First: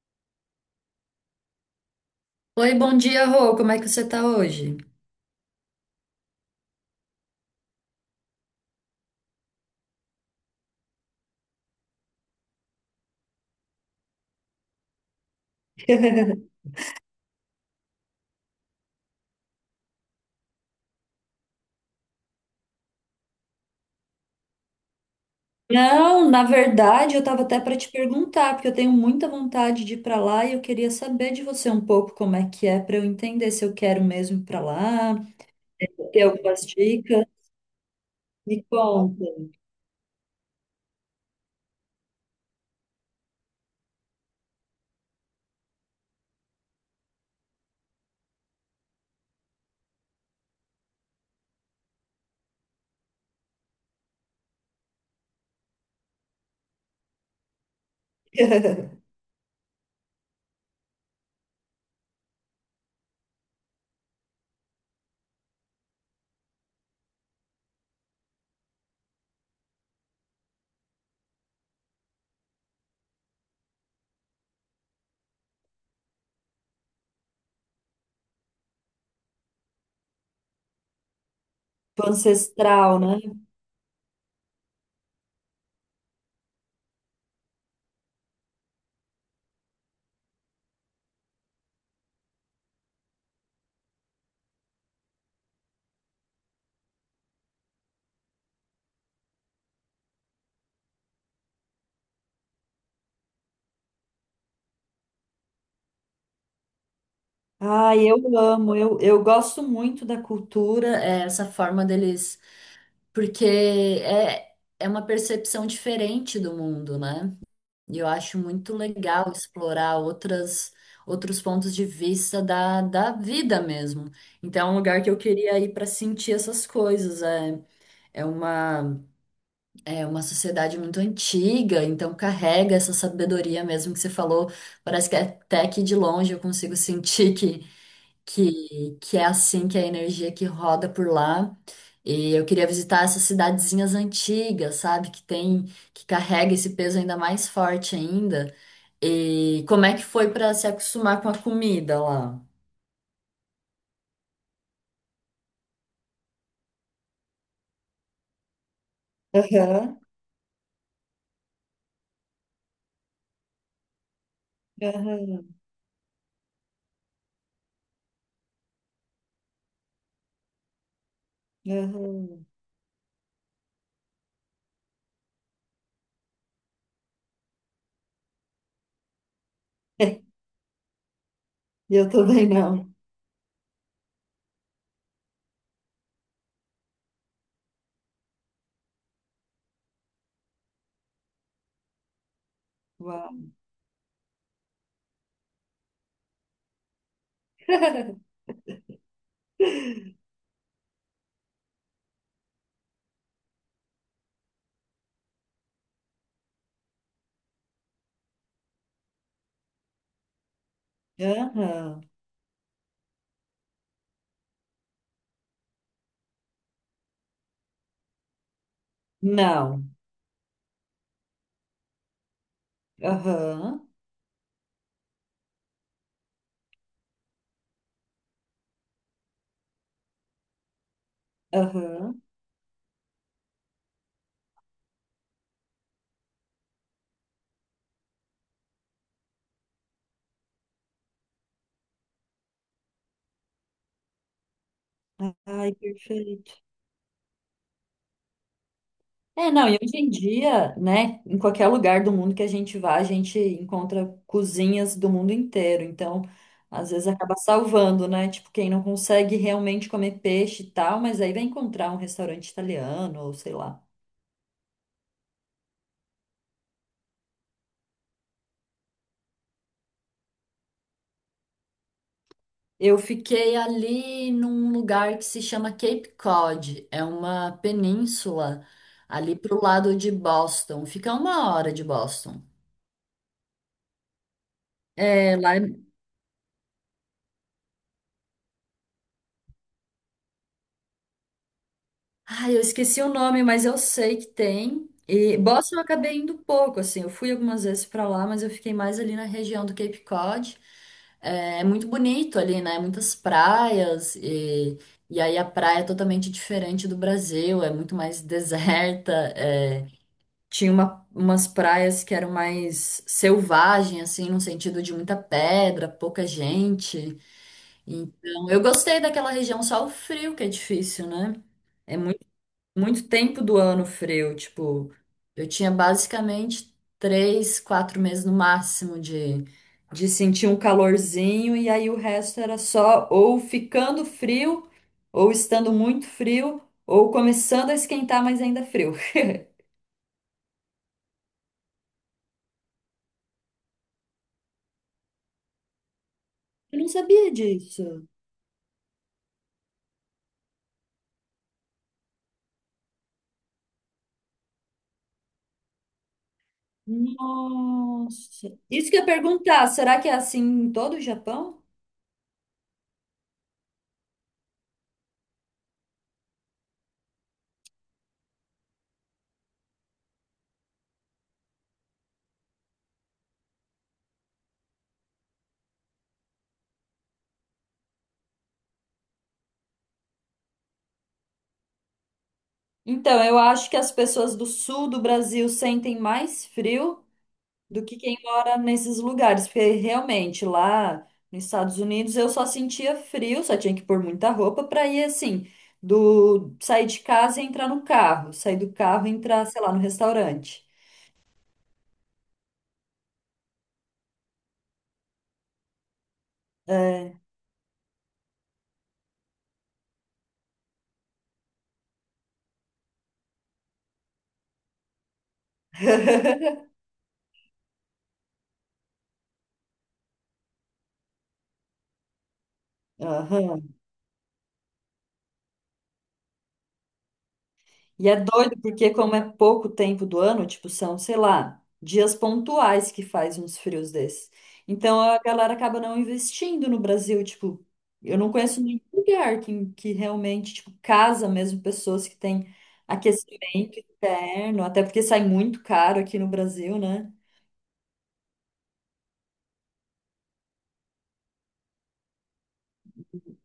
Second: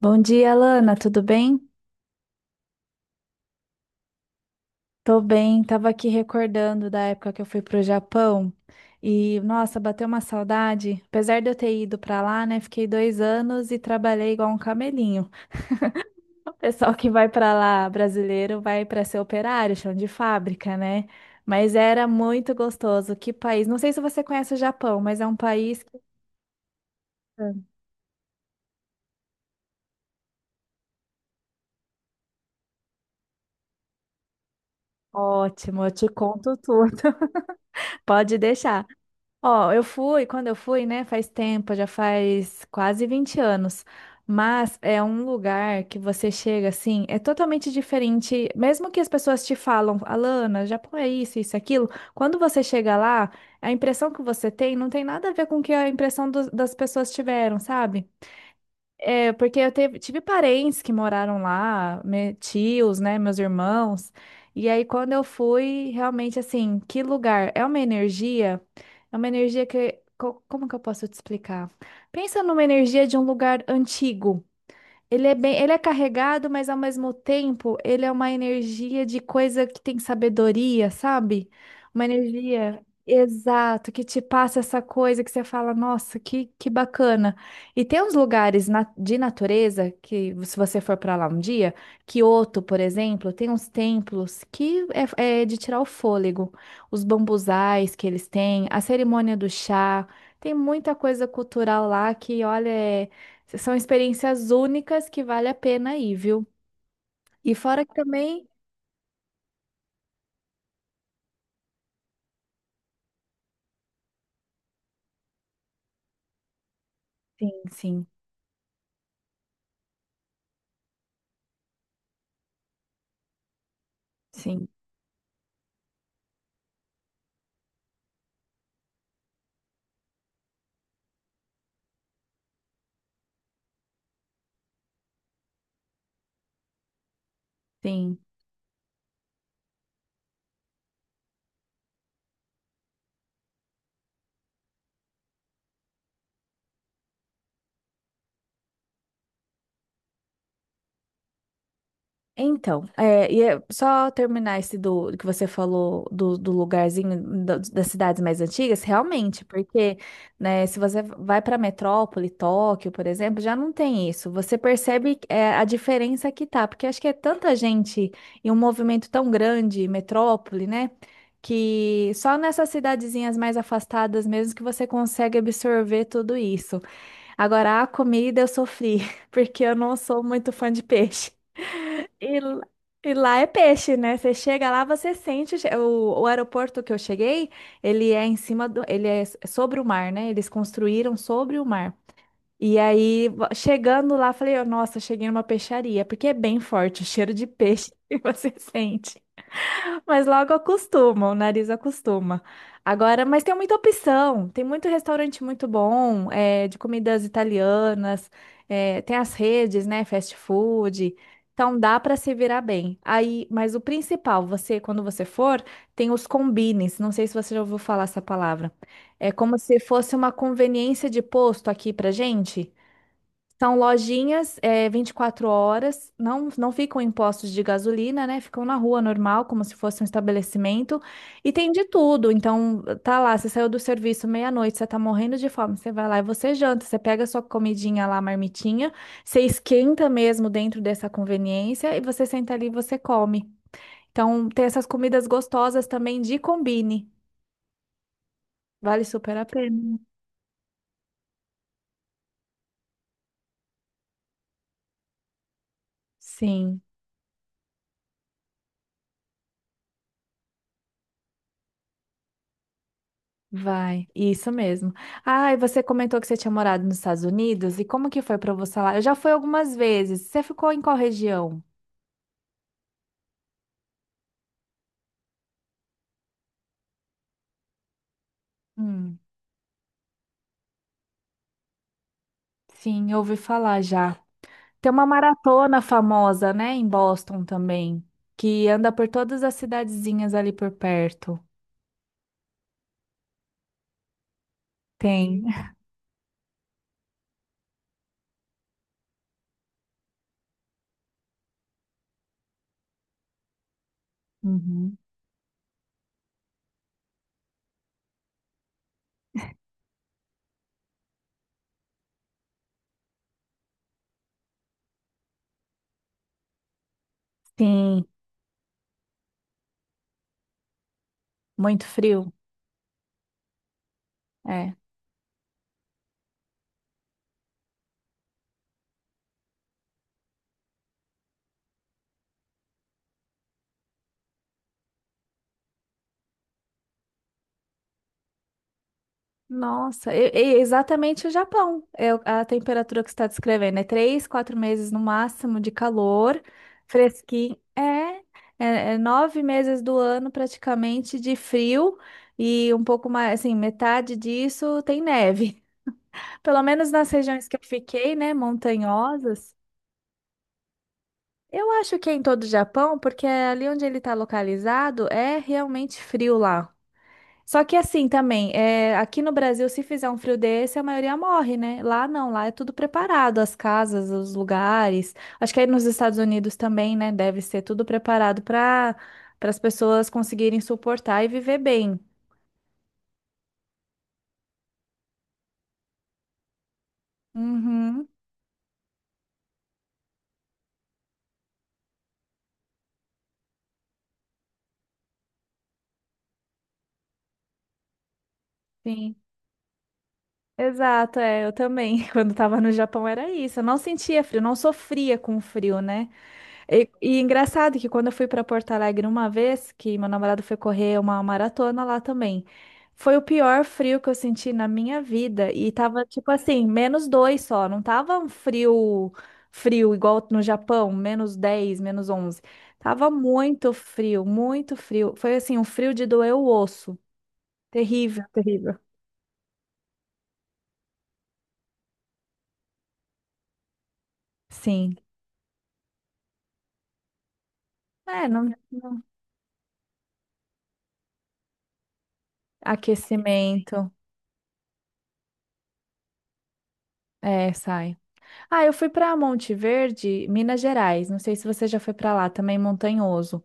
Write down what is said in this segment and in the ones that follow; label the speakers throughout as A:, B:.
A: Bom dia, Lana, tudo bem?
B: Oi, bom dia, Rô. Como é que você tá hoje?
A: Tô bem, tava aqui recordando da época que eu fui pro Japão e, nossa, bateu uma saudade. Apesar de eu ter ido pra lá, né, fiquei dois anos e trabalhei igual um camelinho. O pessoal que vai pra lá, brasileiro, vai pra ser operário, chão de fábrica, né? Mas era muito gostoso. Que país? Não sei se você conhece o Japão, mas é um país
B: Não, na verdade, eu estava até
A: é
B: para te perguntar, porque eu tenho muita vontade de ir para lá e eu queria saber de você um pouco como é que é para eu entender se eu quero mesmo ir para lá,
A: ótimo, eu te
B: ter
A: conto
B: algumas
A: tudo.
B: dicas.
A: Pode
B: Me
A: deixar.
B: conta.
A: Ó, eu fui, quando eu fui, né, faz tempo, já faz quase 20 anos, mas é um lugar que você chega assim, é totalmente diferente, mesmo que as pessoas te falam, Alana, Japão é isso, isso, e aquilo, quando você chega lá, a impressão que você tem não tem nada a ver com o que a impressão das pessoas tiveram, sabe? É, porque eu tive parentes que moraram lá, tios, né, meus irmãos. E aí, quando eu fui, realmente, assim, que lugar? É uma energia como que eu posso te explicar? Pensa numa energia de um lugar antigo. Ele é bem, ele é carregado, mas ao mesmo tempo ele é uma energia de coisa que tem sabedoria, sabe? Uma
B: Tipo
A: energia
B: Ancestral, né?
A: exato que te passa essa coisa que você fala, nossa, que bacana. E tem uns lugares de natureza que, se você for para lá um dia, Kyoto, por exemplo, tem uns templos que é de tirar o fôlego. Os bambuzais que eles têm, a cerimônia do chá, tem muita coisa cultural lá que, olha, é são experiências únicas que vale a pena ir, viu? E fora que
B: Ah, eu
A: também.
B: amo, eu gosto muito da cultura, é, essa forma deles, porque é uma percepção diferente do mundo, né?
A: Sim,
B: E
A: sim,
B: eu acho muito legal explorar outros pontos de vista da vida mesmo.
A: sim,
B: Então, é um lugar que eu queria ir para sentir essas coisas. É, é uma, é uma sociedade muito antiga, então carrega essa sabedoria mesmo que você falou. Parece que até que de longe eu consigo sentir que,
A: sim.
B: que é assim que é a energia que roda por lá. E eu queria visitar essas cidadezinhas antigas, sabe? Que carrega esse peso ainda mais forte ainda. E como é que foi para se acostumar com a comida lá?
A: Então, é, e é só terminar esse do que você falou do, do lugarzinho das cidades mais antigas, realmente, porque,
B: Aham,
A: né, se você vai para metrópole, Tóquio, por exemplo, já não tem isso. Você percebe
B: aham,
A: é, a diferença que tá, porque acho que é tanta gente e um movimento tão grande, metrópole, né, que só
B: aham.
A: nessas cidadezinhas mais afastadas mesmo que você consegue absorver tudo isso. Agora, a comida eu sofri, porque eu não sou muito fã de peixe.
B: Eu
A: E,
B: também
A: l-
B: não.
A: e lá é peixe, né? Você chega lá, você sente o aeroporto que eu cheguei, ele é em cima do. Ele é sobre o mar, né? Eles construíram sobre o mar. E aí,
B: Uau.
A: chegando lá, falei: "Oh, nossa, cheguei numa peixaria, porque é bem forte o cheiro de peixe que você sente." Mas logo acostuma, o nariz acostuma. Agora, mas tem muita opção, tem muito restaurante muito bom, é, de comidas italianas, é, tem as redes, né, fast food. Então dá
B: Aham.
A: para se virar bem. Aí, mas o principal, você, quando você for, tem os combines. Não sei se você já ouviu falar essa palavra. É como se
B: Não.
A: fosse uma conveniência de posto aqui pra gente. São
B: Aham,
A: lojinhas, é, 24 horas, não, não ficam em postos de gasolina, né? Ficam na rua normal, como se fosse um estabelecimento. E tem de
B: aham.
A: tudo. Então, tá lá, você saiu do serviço meia-noite, você tá morrendo de fome, você vai lá e você janta, você pega sua comidinha lá, marmitinha, você esquenta mesmo dentro dessa conveniência e você senta ali e você come. Então, tem essas comidas
B: Ai,
A: gostosas também de
B: perfeito.
A: combine. Vale super a
B: É, não, e hoje
A: pena.
B: em dia, né, em qualquer lugar do mundo que a gente vá, a gente encontra cozinhas do mundo inteiro. Então,
A: Sim.
B: às vezes acaba salvando, né? Tipo, quem não consegue realmente comer peixe e tal, mas aí vai encontrar um restaurante italiano, ou sei lá.
A: Vai, isso mesmo. Ah, e você comentou que você tinha morado nos Estados Unidos, e como que foi para você lá? Eu já fui algumas vezes. Você ficou em qual região?
B: Eu fiquei ali num lugar que se chama Cape Cod, é uma península
A: Hum,
B: ali pro lado de Boston, fica uma hora de Boston.
A: sim, eu ouvi falar já. Tem uma
B: É, lá.
A: maratona famosa, né, em Boston também, que anda por todas as cidadezinhas ali por perto.
B: Ai, eu esqueci o nome, mas eu sei que tem. E
A: Tem.
B: Boston eu acabei indo pouco, assim, eu fui algumas vezes pra lá, mas eu fiquei mais ali na região do Cape Cod. É muito bonito ali, né? Muitas praias, e,
A: Uhum.
B: e aí a praia é totalmente diferente do Brasil, é muito mais deserta. Umas praias que eram mais selvagem, assim, no sentido de muita pedra, pouca gente.
A: Sim,
B: Então, eu gostei daquela região, só o frio que é difícil, né?
A: muito
B: É muito,
A: frio.
B: muito tempo do ano frio.
A: É.
B: Tipo, eu tinha basicamente 3, 4 meses no máximo de sentir um calorzinho, e aí o resto era só ou ficando frio, ou estando muito frio, ou começando a esquentar, mas ainda frio.
A: Nossa, e exatamente o Japão. É a temperatura que você está descrevendo. É três, quatro meses no máximo de calor,
B: Eu não sabia
A: fresquinho.
B: disso.
A: É nove meses do ano praticamente de frio e um pouco mais, assim, metade disso tem neve. Pelo menos nas regiões que eu fiquei, né,
B: Nossa. Isso que eu ia
A: montanhosas.
B: perguntar, será que é assim em todo o Japão?
A: Eu acho que é em todo o Japão, porque ali onde ele está localizado é realmente frio lá. Só que assim também, é, aqui no Brasil, se fizer um frio desse, a maioria morre, né? Lá não, lá é tudo preparado, as casas, os lugares. Acho que aí nos Estados Unidos também, né? Deve ser tudo preparado para para as pessoas conseguirem suportar e viver bem.
B: Então, eu acho que as pessoas do sul do Brasil sentem mais frio do que
A: Uhum,
B: quem mora nesses lugares, porque realmente lá nos Estados Unidos eu só sentia frio, só tinha que pôr muita roupa para ir assim, do sair de casa e entrar no carro, sair do carro e
A: sim.
B: entrar, sei lá, no restaurante.
A: Exato, é, eu também. Quando estava no Japão era isso. Eu não sentia frio, não sofria com frio, né? E,
B: É.
A: e engraçado que quando eu fui para Porto Alegre uma vez, que meu namorado foi correr uma maratona lá também, foi o pior frio que eu senti na minha vida. E tava tipo assim, menos 2 só, não tava um frio, frio igual no Japão, menos 10, menos 11. Tava muito
B: Aham.
A: frio, muito frio. Foi assim, um frio de doer o osso.
B: E é
A: Terrível,
B: doido
A: terrível.
B: porque como é pouco tempo do ano, tipo, são, sei lá, dias pontuais que faz uns frios desses.
A: Sim.
B: Então a galera acaba não investindo no Brasil, tipo, eu
A: É,
B: não
A: não,
B: conheço nenhum
A: não-
B: lugar que, realmente, tipo, casa mesmo pessoas que têm aquecimento
A: aquecimento.
B: interno, até porque sai muito caro aqui no Brasil, né?
A: É, sai. Ah, eu fui para Monte Verde, Minas Gerais. Não sei se você já foi para lá, também montanhoso.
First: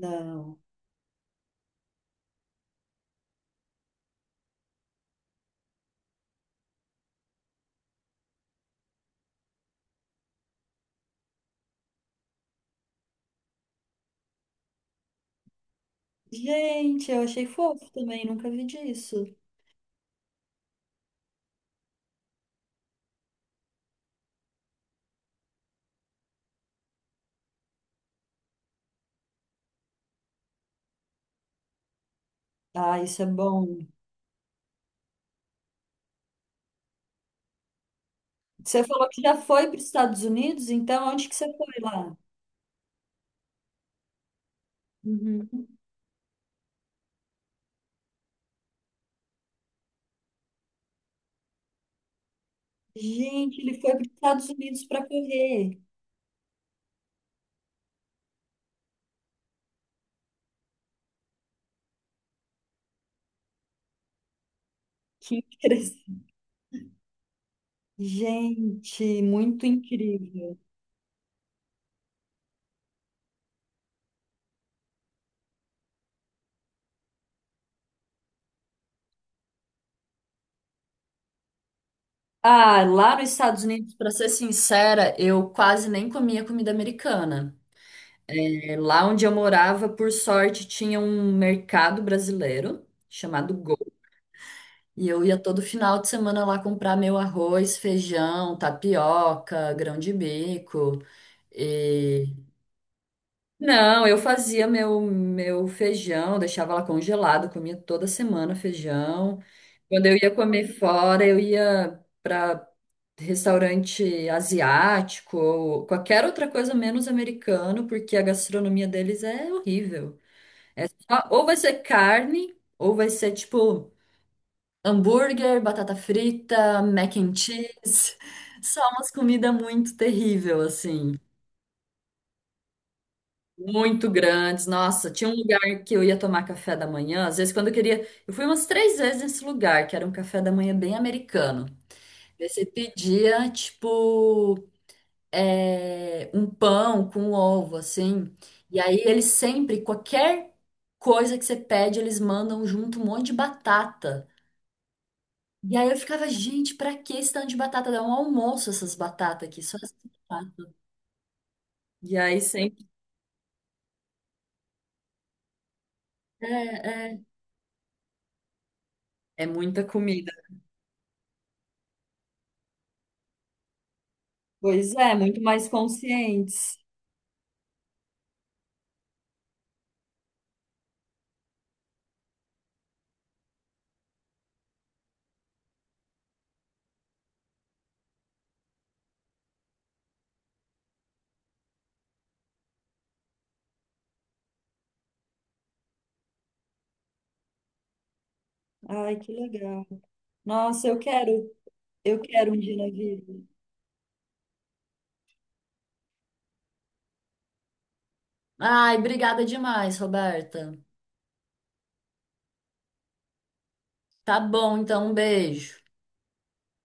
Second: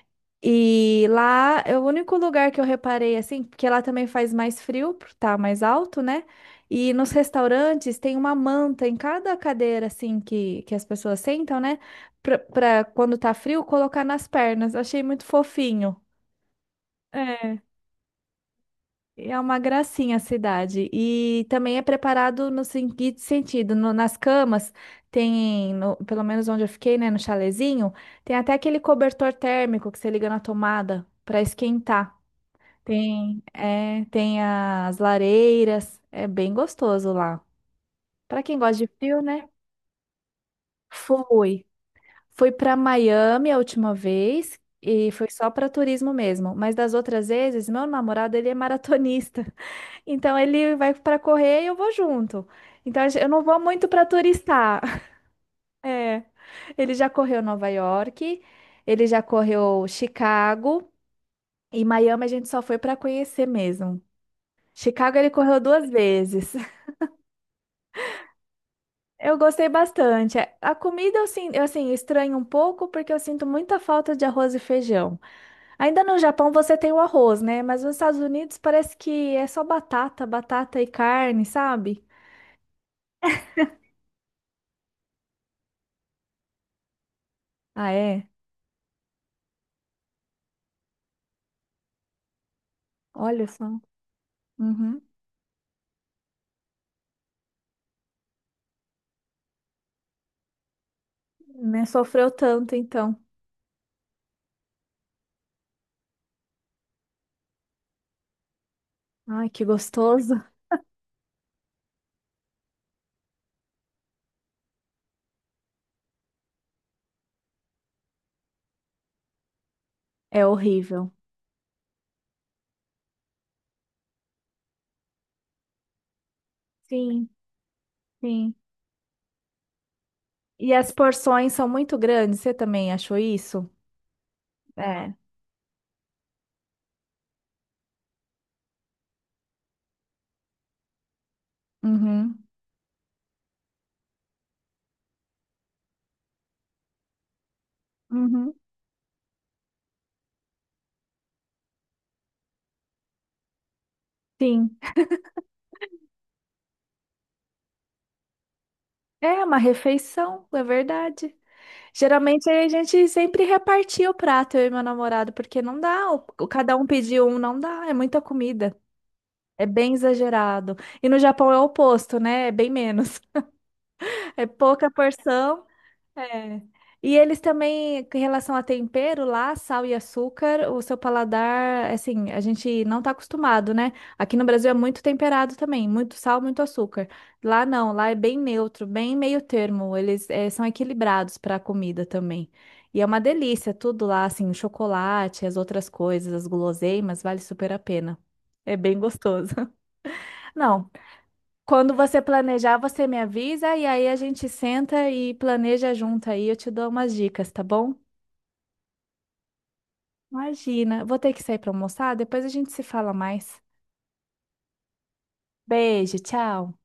B: Não.
A: E lá é o único lugar que eu reparei assim, porque lá também faz mais frio, por tá mais alto, né? E nos restaurantes tem uma manta em cada cadeira assim que as pessoas sentam, né? Pra quando tá frio colocar nas pernas. Eu achei muito fofinho.
B: Gente, eu achei
A: É.
B: fofo também, nunca vi disso.
A: É uma gracinha a cidade. E também é preparado no seguinte sentido, nas camas tem, pelo menos onde eu fiquei, né, no chalezinho, tem até aquele cobertor térmico que você liga na tomada para esquentar.
B: Ah, isso é
A: Tem,
B: bom.
A: é, tem as lareiras, é bem gostoso lá. Para quem gosta
B: Você
A: de
B: falou que
A: frio,
B: já
A: né?
B: foi para os Estados Unidos, então onde que você
A: Fui.
B: foi lá?
A: Fui para Miami a última vez e foi só para
B: Uhum.
A: turismo mesmo, mas das outras vezes, meu namorado, ele é maratonista. Então ele vai para correr e eu vou junto. Então eu não vou
B: Gente, ele
A: muito
B: foi para
A: para
B: os Estados
A: turistar.
B: Unidos para correr.
A: É. Ele já correu Nova York, ele já correu Chicago e Miami a gente só foi para conhecer mesmo. Chicago ele
B: Que
A: correu duas
B: interessante.
A: vezes.
B: Gente,
A: Eu
B: muito
A: gostei bastante.
B: incrível.
A: A comida eu assim estranho um pouco porque eu sinto muita falta de arroz e feijão. Ainda no Japão você tem o arroz, né? Mas nos Estados Unidos parece que é só batata, batata e carne, sabe?
B: Ah, lá nos Estados Unidos, para ser sincera, eu quase nem comia comida americana.
A: Ah, é?
B: É, lá onde eu morava, por sorte, tinha um mercado brasileiro
A: Olha
B: chamado
A: só.
B: Go.
A: Uhum.
B: E eu ia todo final de semana lá comprar meu arroz, feijão, tapioca, grão de bico.
A: Né?
B: E
A: Sofreu tanto, então.
B: Não, eu fazia meu feijão, deixava lá congelado, comia toda semana feijão.
A: Ai, que
B: Quando eu ia
A: gostoso.
B: comer fora, eu ia para restaurante asiático ou qualquer outra coisa menos americano, porque a gastronomia deles é horrível.
A: É horrível.
B: Ou vai ser carne, ou vai ser tipo hambúrguer, batata frita, mac
A: Sim,
B: and cheese.
A: sim.
B: Só umas comidas muito terrível,
A: E as
B: assim.
A: porções são muito grandes, você também achou isso?
B: Muito grandes. Nossa,
A: É.
B: tinha um lugar que eu ia tomar café da manhã. Às vezes, quando eu queria. Eu fui umas três vezes nesse lugar, que era um café da manhã bem americano.
A: Uhum,
B: Daí você pedia, tipo, um pão com um ovo, assim.
A: uhum.
B: E aí, eles sempre, qualquer coisa que você pede, eles mandam junto um monte de batata.
A: Sim.
B: E aí eu ficava, gente, pra que esse tanto de batata? Dá um almoço essas
A: É
B: batatas
A: uma
B: aqui, só essas
A: refeição, é
B: batatas.
A: verdade.
B: E aí
A: Geralmente a
B: sempre
A: gente sempre repartia o prato, eu e meu namorado, porque não dá,
B: é,
A: cada um
B: é,
A: pediu um, não dá, é muita comida.
B: é
A: É
B: muita
A: bem
B: comida.
A: exagerado. E no Japão é o oposto, né? É bem menos. É pouca
B: Pois é, muito
A: porção.
B: mais
A: É.
B: conscientes.
A: E eles também, em relação a tempero lá, sal e açúcar, o seu paladar, assim, a gente não tá acostumado, né? Aqui no Brasil é muito temperado também, muito sal, muito açúcar. Lá não, lá é bem neutro, bem meio termo. Eles são equilibrados para a comida também. E é uma delícia tudo lá, assim, o chocolate, as outras coisas, as guloseimas, vale super a pena. É bem
B: Ai, que
A: gostoso.
B: legal. Nossa,
A: Não, quando
B: eu
A: você
B: quero um dia
A: planejar,
B: na
A: você me
B: vida.
A: avisa e aí a gente senta e planeja junto aí. Eu te dou umas dicas, tá bom?
B: Ai, obrigada demais, Roberta.
A: Imagina, vou ter que sair para almoçar, depois a gente se fala mais.
B: Tá bom, então um beijo.
A: Beijo, tchau.